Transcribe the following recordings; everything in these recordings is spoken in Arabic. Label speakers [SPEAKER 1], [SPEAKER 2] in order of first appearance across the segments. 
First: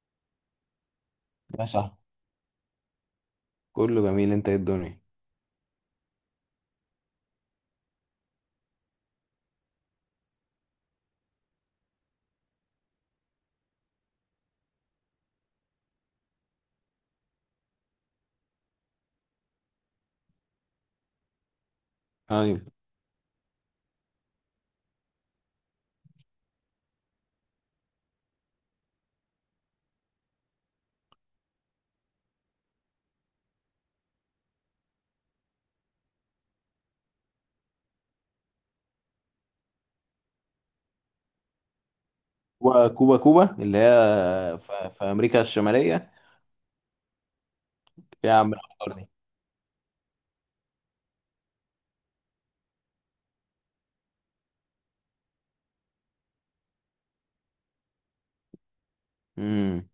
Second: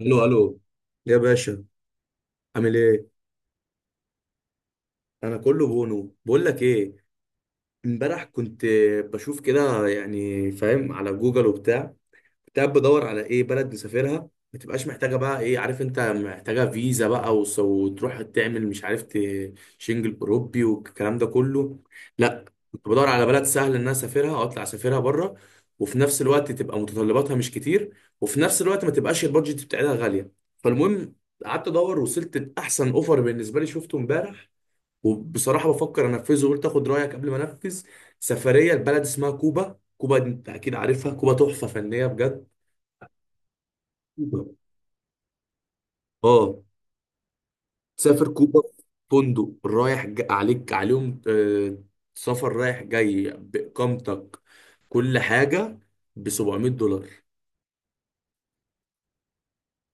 [SPEAKER 1] الو الو يا باشا.
[SPEAKER 2] يا صاحبي،
[SPEAKER 1] عامل ايه؟
[SPEAKER 2] كله جميل. انت ايه الدنيا؟
[SPEAKER 1] انا كله بونو، بقول لك ايه، امبارح كنت بشوف كده يعني فاهم، على جوجل وبتاع، كنت بدور على ايه، بلد نسافرها ما تبقاش محتاجه، بقى ايه، عارف انت محتاجه فيزا بقى، وتروح تعمل مش عارف، شنجل اوروبي والكلام ده كله. لا،
[SPEAKER 2] ايوه.
[SPEAKER 1] كنت بدور على بلد سهل ان انا اسافرها او اطلع اسافرها بره، وفي نفس الوقت تبقى متطلباتها مش كتير، وفي نفس الوقت ما تبقاش البادجت بتاعتها غاليه. فالمهم، قعدت ادور وصلت لاحسن اوفر بالنسبه لي، شفته امبارح، وبصراحه بفكر انفذه وقلت اخد رايك قبل ما انفذ. سفريه لبلد اسمها كوبا. كوبا دي انت اكيد عارفها، كوبا تحفه فنيه بجد.
[SPEAKER 2] كوبا كوبا كوبا اللي
[SPEAKER 1] كوبا،
[SPEAKER 2] هي في امريكا الشماليه.
[SPEAKER 1] اه. تسافر
[SPEAKER 2] يا عم
[SPEAKER 1] كوبا في
[SPEAKER 2] الأخضر دي.
[SPEAKER 1] فندق رايح عليك عليهم، سفر رايح جاي بإقامتك، كل حاجة، ب $700،
[SPEAKER 2] امم،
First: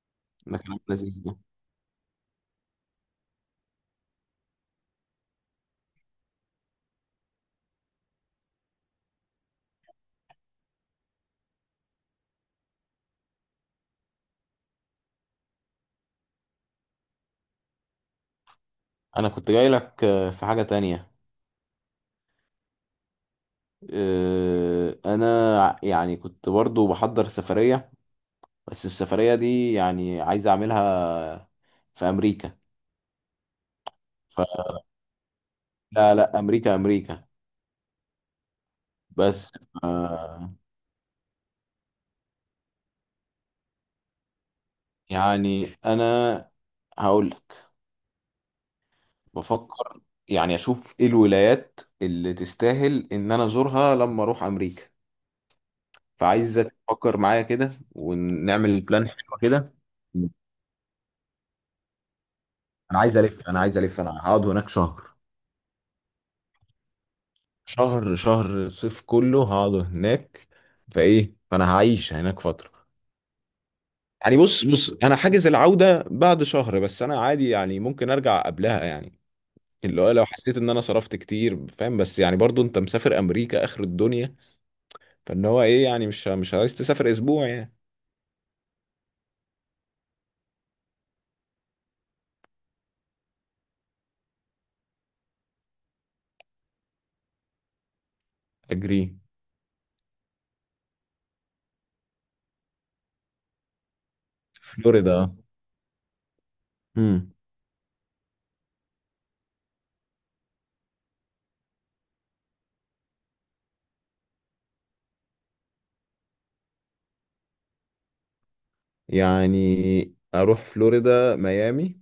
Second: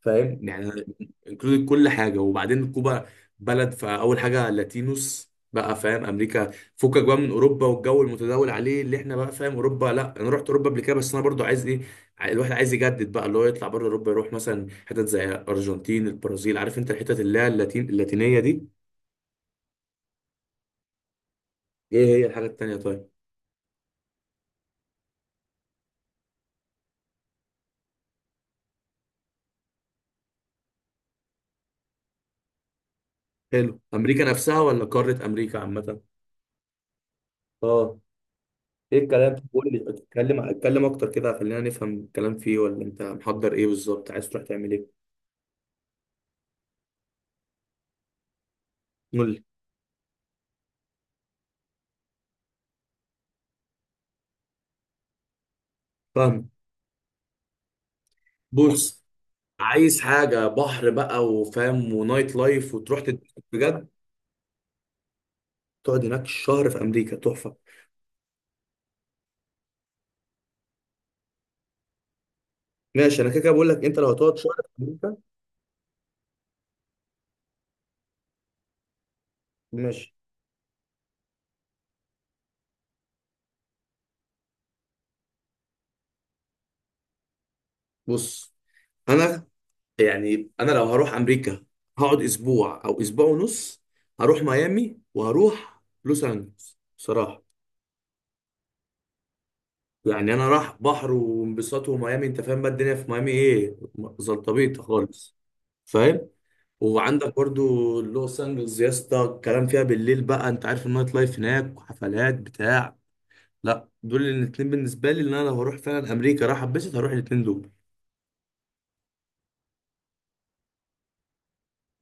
[SPEAKER 1] فاهم
[SPEAKER 2] ده كلام
[SPEAKER 1] يعني.
[SPEAKER 2] لذيذ ده.
[SPEAKER 1] انكلود كل حاجة. وبعدين كوبا بلد، فأول حاجة لاتينوس بقى، فاهم، أمريكا، فكك بقى من أوروبا والجو المتداول عليه اللي احنا بقى فاهم. أوروبا، لا أنا رحت أوروبا قبل كده، بس أنا برضو عايز إيه، الواحد عايز يجدد بقى، اللي هو يطلع بره أوروبا، يروح مثلا حتت زي أرجنتين البرازيل، عارف أنت الحتت اللي هي اللاتين اللاتينية دي.
[SPEAKER 2] انا كنت جاي لك في حاجه تانية.
[SPEAKER 1] ايه هي الحاجة التانية طيب؟
[SPEAKER 2] انا يعني كنت برضو بحضر سفريه، بس السفريه دي يعني عايز اعملها في امريكا.
[SPEAKER 1] حلو، أمريكا نفسها
[SPEAKER 2] فلا،
[SPEAKER 1] ولا قارة أمريكا عامة؟
[SPEAKER 2] لا لا، امريكا امريكا.
[SPEAKER 1] اه. ايه الكلام؟
[SPEAKER 2] بس
[SPEAKER 1] قول لي اتكلم،
[SPEAKER 2] آه،
[SPEAKER 1] اتكلم أكتر كده، خلينا نفهم الكلام فيه ولا أنت محضر ايه بالظبط؟ عايز تروح تعمل ايه؟
[SPEAKER 2] يعني انا هقول،
[SPEAKER 1] قول لي
[SPEAKER 2] بفكر يعني اشوف ايه الولايات اللي تستاهل ان انا ازورها لما اروح امريكا.
[SPEAKER 1] فاهم.
[SPEAKER 2] فعايزك تفكر معايا كده ونعمل
[SPEAKER 1] بص،
[SPEAKER 2] بلان حلو كده.
[SPEAKER 1] عايز حاجة بحر بقى وفاهم ونايت لايف
[SPEAKER 2] انا
[SPEAKER 1] وتروح
[SPEAKER 2] عايز
[SPEAKER 1] تتبسط
[SPEAKER 2] الف انا عايز
[SPEAKER 1] بجد.
[SPEAKER 2] الف انا هقعد هناك شهر.
[SPEAKER 1] تقعد هناك شهر في أمريكا؟ تحفة.
[SPEAKER 2] شهر، شهر الصيف كله هقعد هناك. فايه، فانا هعيش هناك فترة.
[SPEAKER 1] ماشي، أنا كده كده بقول لك أنت لو هتقعد
[SPEAKER 2] يعني
[SPEAKER 1] شهر
[SPEAKER 2] بص
[SPEAKER 1] في
[SPEAKER 2] بص،
[SPEAKER 1] أمريكا،
[SPEAKER 2] انا حاجز العودة بعد شهر، بس انا عادي يعني ممكن ارجع قبلها يعني. اللي
[SPEAKER 1] ماشي.
[SPEAKER 2] هو لو حسيت ان انا صرفت كتير، فاهم. بس يعني برضو انت مسافر امريكا، اخر الدنيا. فان هو ايه يعني؟ مش عايز تسافر اسبوع يعني.
[SPEAKER 1] بص، أنا يعني انا لو هروح امريكا، هقعد اسبوع او اسبوع ونص، هروح ميامي وهروح لوس انجلوس بصراحه.
[SPEAKER 2] اجري.
[SPEAKER 1] يعني انا راح بحر وانبساط وميامي، انت فاهم بقى الدنيا في ميامي ايه، زلطبيطه خالص،
[SPEAKER 2] فلوريدا.
[SPEAKER 1] فاهم.
[SPEAKER 2] امم.
[SPEAKER 1] وعندك برضو لوس انجلوس يا اسطى، الكلام فيها بالليل بقى، انت عارف النايت لايف هناك وحفلات بتاع. لا، دول الاتنين بالنسبه لي، اللي انا لو هروح فعلا امريكا راح اتبسط هروح الاتنين دول.
[SPEAKER 2] يعني اروح فلوريدا ميامي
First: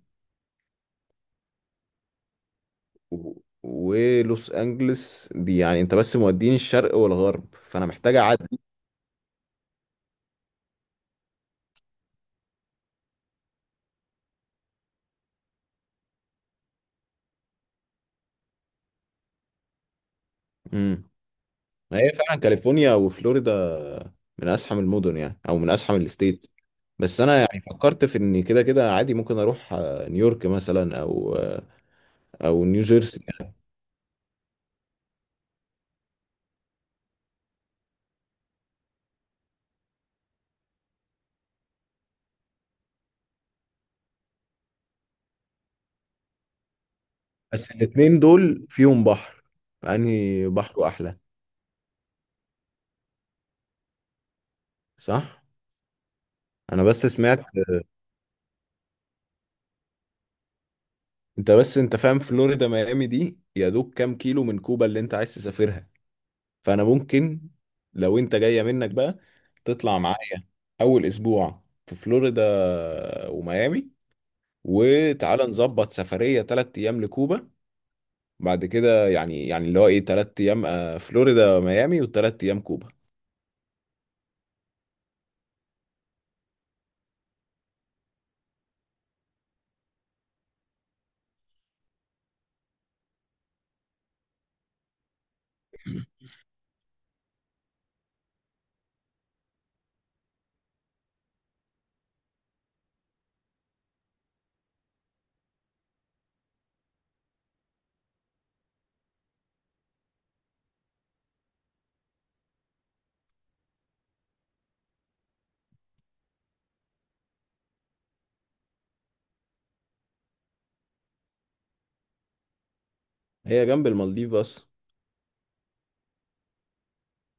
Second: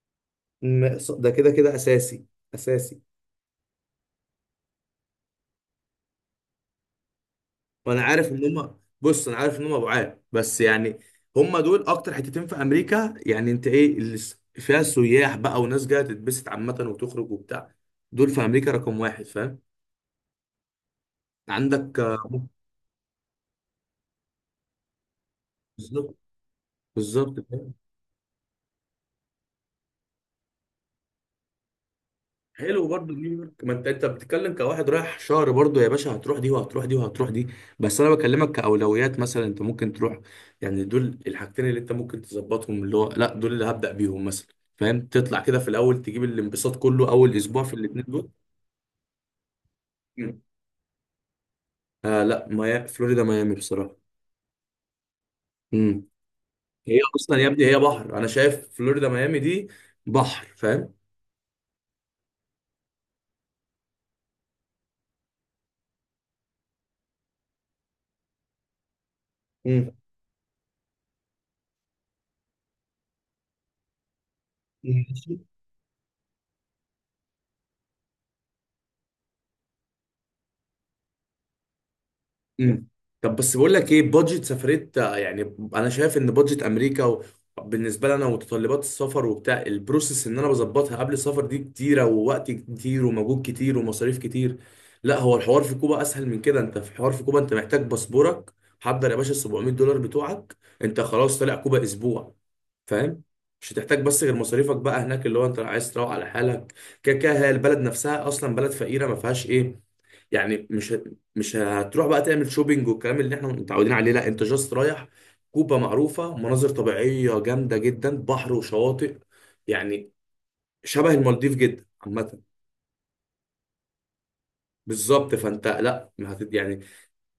[SPEAKER 1] ده كده كده اساسي، اساسي.
[SPEAKER 2] و... ولوس انجلس دي، يعني انت بس موديني الشرق والغرب، فانا
[SPEAKER 1] وانا
[SPEAKER 2] محتاج
[SPEAKER 1] عارف ان
[SPEAKER 2] اعدي.
[SPEAKER 1] هم، بص انا عارف ان هم بعاد، بس يعني هم دول اكتر حتتين في امريكا، يعني انت ايه اللي فيها سياح بقى وناس جايه تتبسط عامه وتخرج وبتاع. دول في امريكا رقم واحد، فاهم.
[SPEAKER 2] امم. ما
[SPEAKER 1] عندك
[SPEAKER 2] هي فعلا كاليفورنيا وفلوريدا من ازحم المدن، يعني او من ازحم
[SPEAKER 1] بالظبط،
[SPEAKER 2] الستيت. بس انا
[SPEAKER 1] بالظبط.
[SPEAKER 2] يعني فكرت في ان كده كده عادي ممكن اروح نيويورك مثلا او
[SPEAKER 1] حلو برضه
[SPEAKER 2] نيوجيرسي
[SPEAKER 1] نيويورك،
[SPEAKER 2] يعني.
[SPEAKER 1] ما انت بتتكلم كواحد رايح شهر، برضه يا باشا، هتروح دي وهتروح دي وهتروح دي. بس انا بكلمك كاولويات، مثلا انت ممكن تروح، يعني دول الحاجتين اللي انت ممكن تظبطهم، اللي هو لا دول اللي هبدأ بيهم مثلا. فاهم، تطلع كده في الاول، تجيب الانبساط كله اول اسبوع
[SPEAKER 2] بس
[SPEAKER 1] في الاتنين
[SPEAKER 2] الاتنين
[SPEAKER 1] دول.
[SPEAKER 2] دول فيهم بحر،
[SPEAKER 1] مم.
[SPEAKER 2] فانهي بحره احلى؟
[SPEAKER 1] آه لا، فلوريدا ميامي بصراحة.
[SPEAKER 2] صح.
[SPEAKER 1] امم.
[SPEAKER 2] انا
[SPEAKER 1] هي
[SPEAKER 2] بس
[SPEAKER 1] اصلا
[SPEAKER 2] سمعت.
[SPEAKER 1] يا ابني هي بحر، انا شايف فلوريدا ميامي دي بحر، فاهم.
[SPEAKER 2] انت بس انت فاهم فلوريدا ميامي دي يا دوب كام كيلو من كوبا اللي انت عايز تسافرها. فانا ممكن، لو انت جاية منك بقى، تطلع معايا اول اسبوع في فلوريدا وميامي،
[SPEAKER 1] مم.
[SPEAKER 2] وتعالى نظبط سفرية تلات ايام لكوبا. بعد كده يعني اللي هو ايه، تلات ايام فلوريدا ميامي وتلات ايام
[SPEAKER 1] امم.
[SPEAKER 2] كوبا.
[SPEAKER 1] طب بس بقول لك ايه، بادجت سفريه، يعني انا شايف ان بادجت امريكا بالنسبه لنا ومتطلبات السفر وبتاع البروسيس ان انا بظبطها قبل السفر دي كتيره، ووقت كتير ومجهود كتير ومصاريف كتير. لا هو الحوار في كوبا اسهل من كده، انت في حوار في كوبا انت محتاج باسبورك، حضر يا باشا ال $700 بتوعك، انت خلاص طالع كوبا اسبوع، فاهم. مش هتحتاج بس غير مصاريفك بقى هناك، اللي هو انت عايز تروح على حالك، كده كده هي البلد نفسها اصلا بلد فقيره ما فيهاش ايه. يعني مش هتروح بقى تعمل شوبينج والكلام اللي احنا متعودين عليه، لا انت جاست رايح. كوبا معروفة مناظر طبيعية جامدة جدا، بحر وشواطئ، يعني شبه المالديف جدا عامة.
[SPEAKER 2] هي جنب المالديف بس.
[SPEAKER 1] بالظبط فانت لا، ما هت- يعني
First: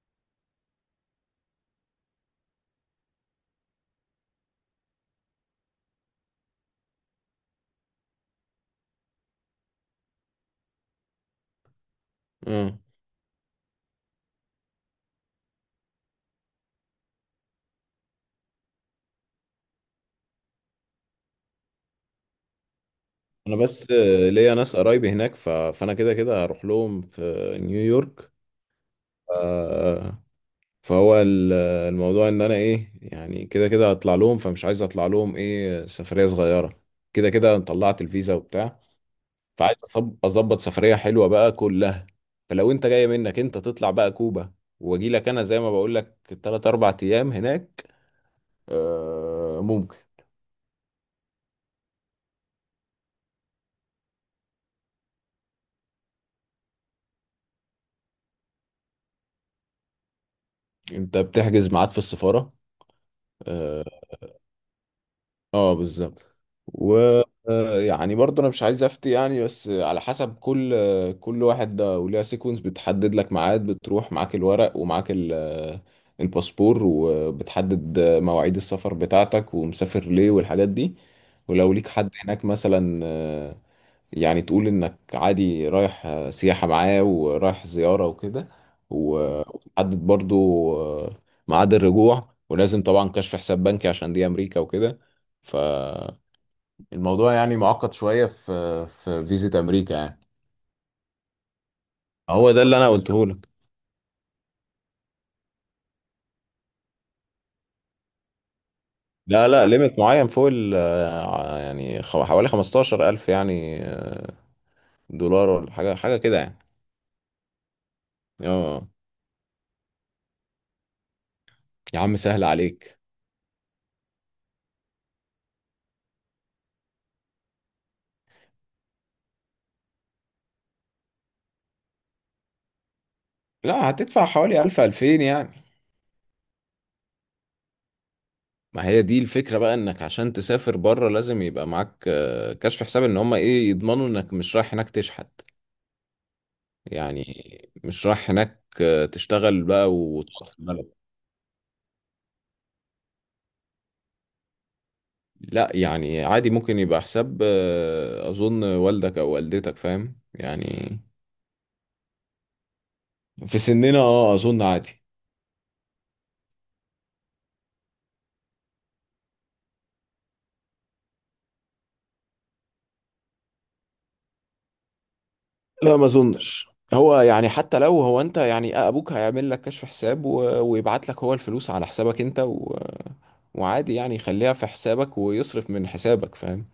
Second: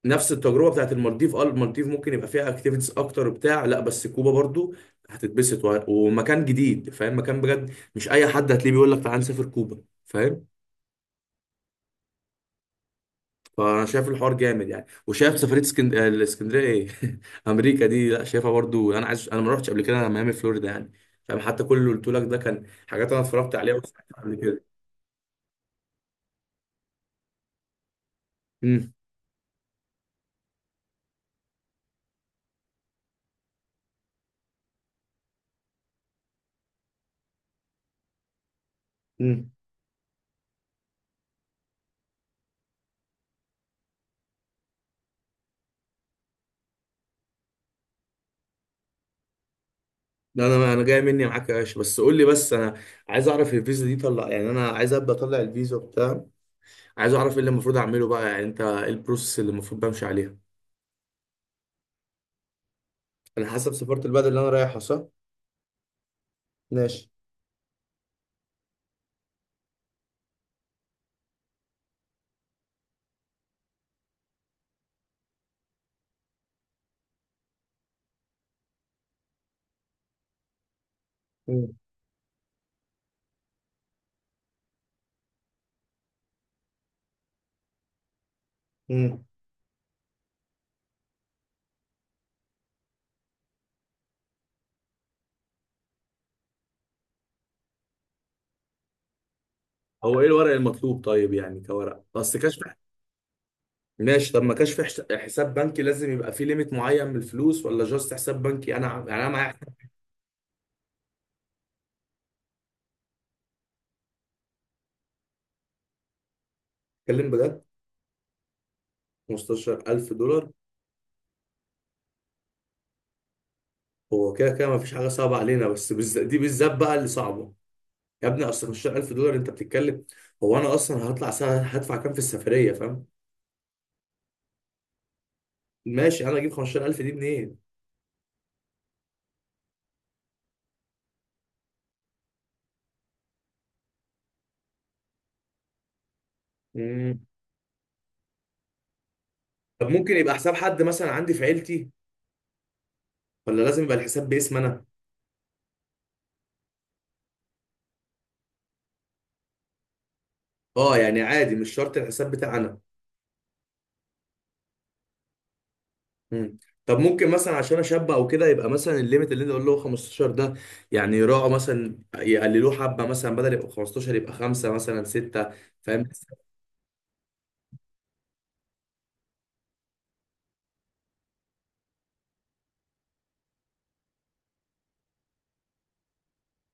[SPEAKER 1] نفس التجربة بتاعت المالديف. اه المالديف ممكن يبقى فيها اكتيفيتيز اكتر بتاع، لا بس كوبا برضو هتتبسط ومكان جديد، فاهم، مكان بجد مش اي حد هتلاقيه بيقول لك تعال نسافر كوبا، فاهم.
[SPEAKER 2] اه.
[SPEAKER 1] فانا شايف الحوار جامد يعني، وشايف سفريه اسكند... آه، الاسكندريه ايه امريكا دي لا شايفها برضو، انا عايز، انا ما رحتش قبل كده انا ميامي فلوريدا يعني، فاهم. حتى كل اللي قلت لك ده كان حاجات انا اتفرجت
[SPEAKER 2] انا
[SPEAKER 1] عليها
[SPEAKER 2] بس
[SPEAKER 1] وسمعتها قبل
[SPEAKER 2] ليا
[SPEAKER 1] كده.
[SPEAKER 2] ناس قرايبي هناك فانا كده كده هروح لهم في نيويورك.
[SPEAKER 1] امم.
[SPEAKER 2] آه، فهو الموضوع ان انا ايه، يعني كده كده هطلع لهم، فمش عايز اطلع لهم ايه سفرية صغيرة. كده كده أنا طلعت الفيزا وبتاع.
[SPEAKER 1] امم.
[SPEAKER 2] فعايز اظبط سفرية حلوة بقى كلها. فلو انت جاي منك انت تطلع بقى كوبا، واجي لك انا زي ما بقول لك 3 4 ايام هناك. آه ممكن.
[SPEAKER 1] لا انا جاي مني معاك يا باشا، بس قول لي، بس انا عايز اعرف الفيزا دي، طلع يعني انا عايز ابدا اطلع الفيزا بتاع، عايز اعرف ايه اللي المفروض اعمله بقى، يعني انت ايه البروسيس اللي المفروض بمشي عليها.
[SPEAKER 2] انت بتحجز ميعاد في السفارة.
[SPEAKER 1] انا حسب
[SPEAKER 2] آه،
[SPEAKER 1] سفاره البلد اللي انا رايحها، صح؟
[SPEAKER 2] اه بالظبط. و
[SPEAKER 1] ماشي.
[SPEAKER 2] يعني برضه انا مش عايز افتي يعني، بس على حسب كل كل واحد. ده وليها سيكونس، بتحدد لك ميعاد، بتروح معاك الورق ومعاك الباسبور، وبتحدد مواعيد السفر بتاعتك ومسافر ليه والحاجات دي. ولو
[SPEAKER 1] امم.
[SPEAKER 2] ليك حد هناك مثلا يعني تقول انك عادي رايح سياحة معاه ورايح زيارة وكده.
[SPEAKER 1] امم.
[SPEAKER 2] وتحدد برضو آه، ميعاد الرجوع. ولازم طبعا كشف حساب بنكي عشان دي امريكا وكده. فالموضوع يعني معقد شوية في فيزا امريكا
[SPEAKER 1] هو
[SPEAKER 2] يعني.
[SPEAKER 1] ايه الورق المطلوب طيب، يعني كورق اصل
[SPEAKER 2] هو
[SPEAKER 1] كشف.
[SPEAKER 2] ده اللي انا قلته لك.
[SPEAKER 1] ماشي. طب ما كانش في حساب بنكي لازم يبقى فيه ليميت معين من الفلوس ولا جاست حساب بنكي، انا يعني انا
[SPEAKER 2] لا
[SPEAKER 1] معايا.
[SPEAKER 2] لا، ليميت معين فوق ال آه، يعني حوالي 15,000 يعني، دولار ولا حاجة، حاجة كده يعني.
[SPEAKER 1] اتكلم بجد.
[SPEAKER 2] اه.
[SPEAKER 1] $15,000؟
[SPEAKER 2] يا عم سهل عليك.
[SPEAKER 1] هو كده كده ما فيش حاجه صعبه علينا، بس بالذات دي، بالذات بقى اللي صعبه. يا ابني اصل $15,000 انت بتتكلم، هو انا اصلا هطلع سنه هدفع كام في السفريه، فاهم.
[SPEAKER 2] لا، هتدفع حوالي 1000 2000 يعني.
[SPEAKER 1] ماشي، انا اجيب 15,000 دي منين؟
[SPEAKER 2] ما هي دي الفكرة بقى، انك عشان تسافر بره لازم يبقى معاك كشف حساب، ان هم ايه، يضمنوا انك مش رايح هناك تشحت
[SPEAKER 1] مم.
[SPEAKER 2] يعني، مش رايح هناك تشتغل
[SPEAKER 1] طب
[SPEAKER 2] بقى
[SPEAKER 1] ممكن يبقى
[SPEAKER 2] وتقعد
[SPEAKER 1] حساب
[SPEAKER 2] في
[SPEAKER 1] حد
[SPEAKER 2] البلد.
[SPEAKER 1] مثلا عندي في عيلتي، ولا لازم يبقى الحساب باسم انا؟
[SPEAKER 2] لا يعني عادي، ممكن يبقى حساب اظن والدك او والدتك، فاهم يعني.
[SPEAKER 1] اه يعني عادي مش شرط الحساب بتاعي انا.
[SPEAKER 2] في سننا اه اظن عادي.
[SPEAKER 1] مم. طب ممكن مثلا عشان اشبع او كده يبقى مثلا الليميت اللي انت قلت له 15 ده، يعني يراعوا مثلا يقللوه حبه، مثلا بدل يبقى 15 يبقى خمسه مثلا سته،
[SPEAKER 2] لا،
[SPEAKER 1] فاهم.
[SPEAKER 2] ما اظنش. هو يعني حتى لو هو انت يعني ابوك هيعمل لك كشف حساب ويبعت لك هو الفلوس على حسابك انت وعادي يعني يخليها في حسابك ويصرف من حسابك، فاهم.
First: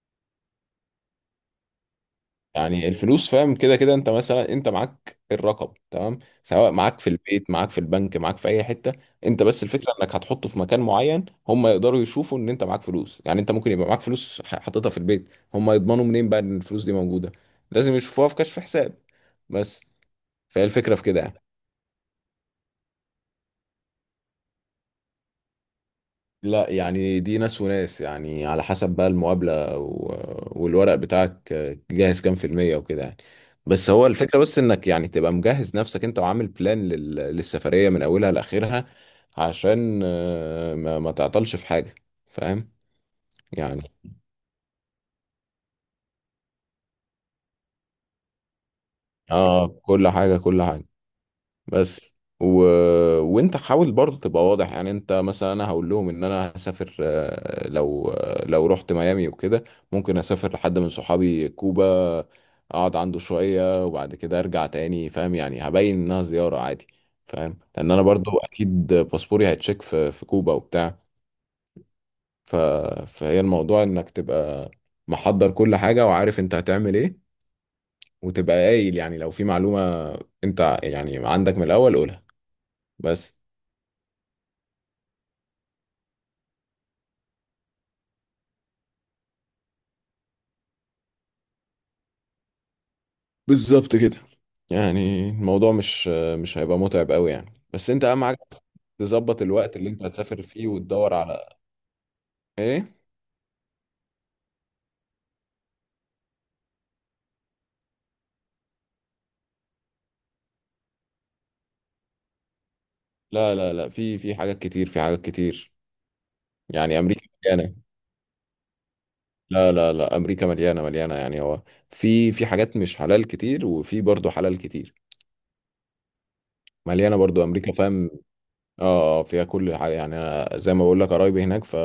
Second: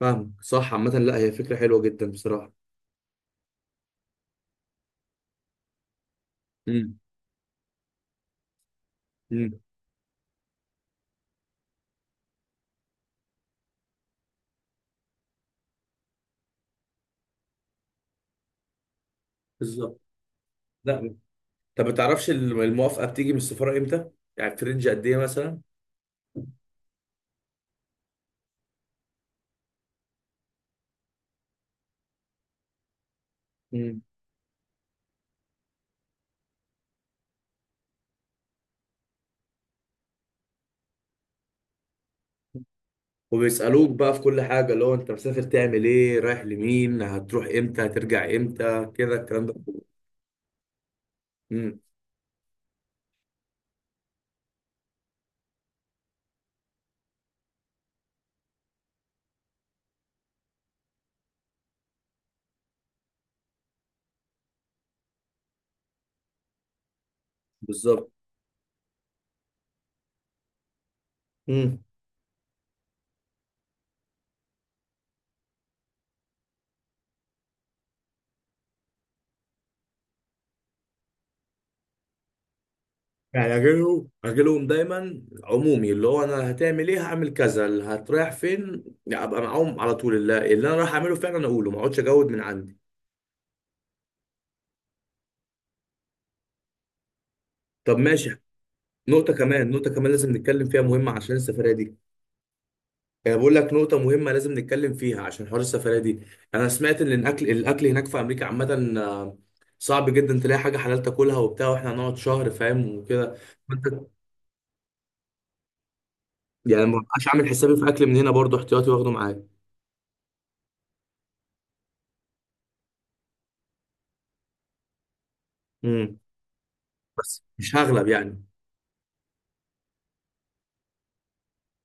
[SPEAKER 1] فاهم، صح، عامه لا هي فكره حلوه جدا بصراحه.
[SPEAKER 2] يعني الفلوس، فاهم. كده كده انت مثلا، انت معاك الرقم تمام، سواء
[SPEAKER 1] امم.
[SPEAKER 2] معاك في البيت، معاك في البنك، معاك في اي حته. انت
[SPEAKER 1] امم.
[SPEAKER 2] بس الفكره انك هتحطه في مكان معين، هم يقدروا يشوفوا ان انت معاك فلوس. يعني انت ممكن يبقى معاك فلوس حاططها في البيت، هم يضمنوا منين بقى ان الفلوس دي موجوده؟ لازم يشوفوها في كشف حساب بس.
[SPEAKER 1] بالظبط.
[SPEAKER 2] فهي الفكره في
[SPEAKER 1] لا.
[SPEAKER 2] كده يعني.
[SPEAKER 1] طب ما تعرفش الموافقه بتيجي من السفاره امتى؟ يعني في رينج قد ايه مثلا؟
[SPEAKER 2] لا يعني، دي ناس وناس يعني، على حسب بقى المقابلة والورق بتاعك جاهز كام في المية وكده يعني. بس
[SPEAKER 1] امم.
[SPEAKER 2] هو الفكرة بس انك يعني تبقى مجهز نفسك، انت وعامل بلان للسفرية من اولها لاخرها، عشان ما تعطلش في حاجة، فاهم
[SPEAKER 1] وبيسالوك
[SPEAKER 2] يعني.
[SPEAKER 1] بقى في كل حاجه، اللي هو انت مسافر تعمل ايه؟ رايح لمين؟ هتروح امتى؟ هترجع امتى؟ كده الكلام ده.
[SPEAKER 2] اه، كل حاجة، كل حاجة.
[SPEAKER 1] امم.
[SPEAKER 2] بس وانت حاول برضه تبقى واضح، يعني انت مثلا انا هقول لهم ان انا هسافر لو لو رحت ميامي وكده ممكن اسافر لحد من صحابي كوبا، اقعد عنده شوية وبعد كده ارجع تاني، فاهم يعني. هبين انها زيارة عادي. فاهم، لان انا
[SPEAKER 1] بالظبط.
[SPEAKER 2] برضه اكيد باسبوري هيتشيك في كوبا وبتاع. ف... فهي الموضوع انك تبقى محضر كل حاجة وعارف انت هتعمل ايه، وتبقى قايل يعني لو في معلومة انت يعني عندك من الاول قولها بس.
[SPEAKER 1] يعني اجيلهم، اجيلهم دايما عمومي، اللي هو انا هتعمل ايه هعمل كذا، اللي هتريح فين، يعني ابقى معاهم على طول اللي انا رايح اعمله فعلا اقوله، ما اقعدش اجود من عندي.
[SPEAKER 2] بالظبط كده. يعني الموضوع مش هيبقى متعب قوي يعني، بس
[SPEAKER 1] طب
[SPEAKER 2] انت اهم حاجه
[SPEAKER 1] ماشي. نقطة
[SPEAKER 2] تظبط
[SPEAKER 1] كمان،
[SPEAKER 2] الوقت
[SPEAKER 1] نقطة
[SPEAKER 2] اللي انت
[SPEAKER 1] كمان لازم
[SPEAKER 2] هتسافر فيه
[SPEAKER 1] نتكلم فيها مهمة
[SPEAKER 2] وتدور
[SPEAKER 1] عشان
[SPEAKER 2] على
[SPEAKER 1] السفرية دي،
[SPEAKER 2] ايه.
[SPEAKER 1] يعني بقول لك نقطة مهمة لازم نتكلم فيها عشان حوار السفرية دي. انا سمعت ان الاكل، الاكل هناك في امريكا عامة، صعب جدا تلاقي حاجة حلال تاكلها وبتاع، واحنا هنقعد شهر فاهم وكده.
[SPEAKER 2] لا لا
[SPEAKER 1] فانت
[SPEAKER 2] لا، في حاجات كتير، في حاجات كتير
[SPEAKER 1] يعني ما
[SPEAKER 2] يعني. امريكا
[SPEAKER 1] بقاش عامل
[SPEAKER 2] مليانه.
[SPEAKER 1] حسابي في اكل من هنا برضو احتياطي واخده معايا.
[SPEAKER 2] لا لا لا، امريكا مليانه يعني، هو في حاجات مش حلال كتير وفي برضه حلال كتير.
[SPEAKER 1] امم.
[SPEAKER 2] مليانه
[SPEAKER 1] بس
[SPEAKER 2] برضه امريكا،
[SPEAKER 1] مش هغلب
[SPEAKER 2] فاهم.
[SPEAKER 1] يعني.
[SPEAKER 2] اه اه، فيها كل حاجه يعني. انا زي ما بقول لك قرايبي هناك ف،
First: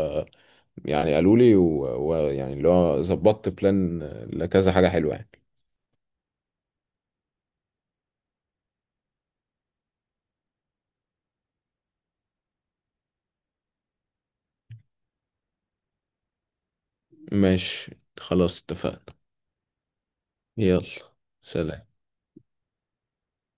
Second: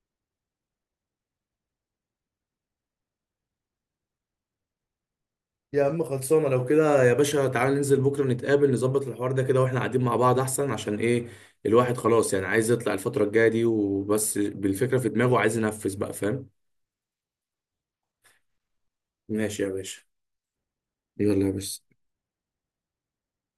[SPEAKER 2] يعني قالوا لي ويعني اللي هو ظبطت بلان لكذا حاجه حلوه يعني.
[SPEAKER 1] يا عم خلصانه، لو كده يا باشا تعالى ننزل بكره نتقابل نظبط الحوار ده كده واحنا قاعدين مع بعض احسن، عشان ايه، الواحد خلاص يعني عايز يطلع الفتره الجايه دي، وبس بالفكره في دماغه عايز ينفذ بقى، فاهم.
[SPEAKER 2] ماشي. خلاص اتفقنا.
[SPEAKER 1] ماشي يا باشا.
[SPEAKER 2] يلا.
[SPEAKER 1] يلا يا باشا.
[SPEAKER 2] سلام.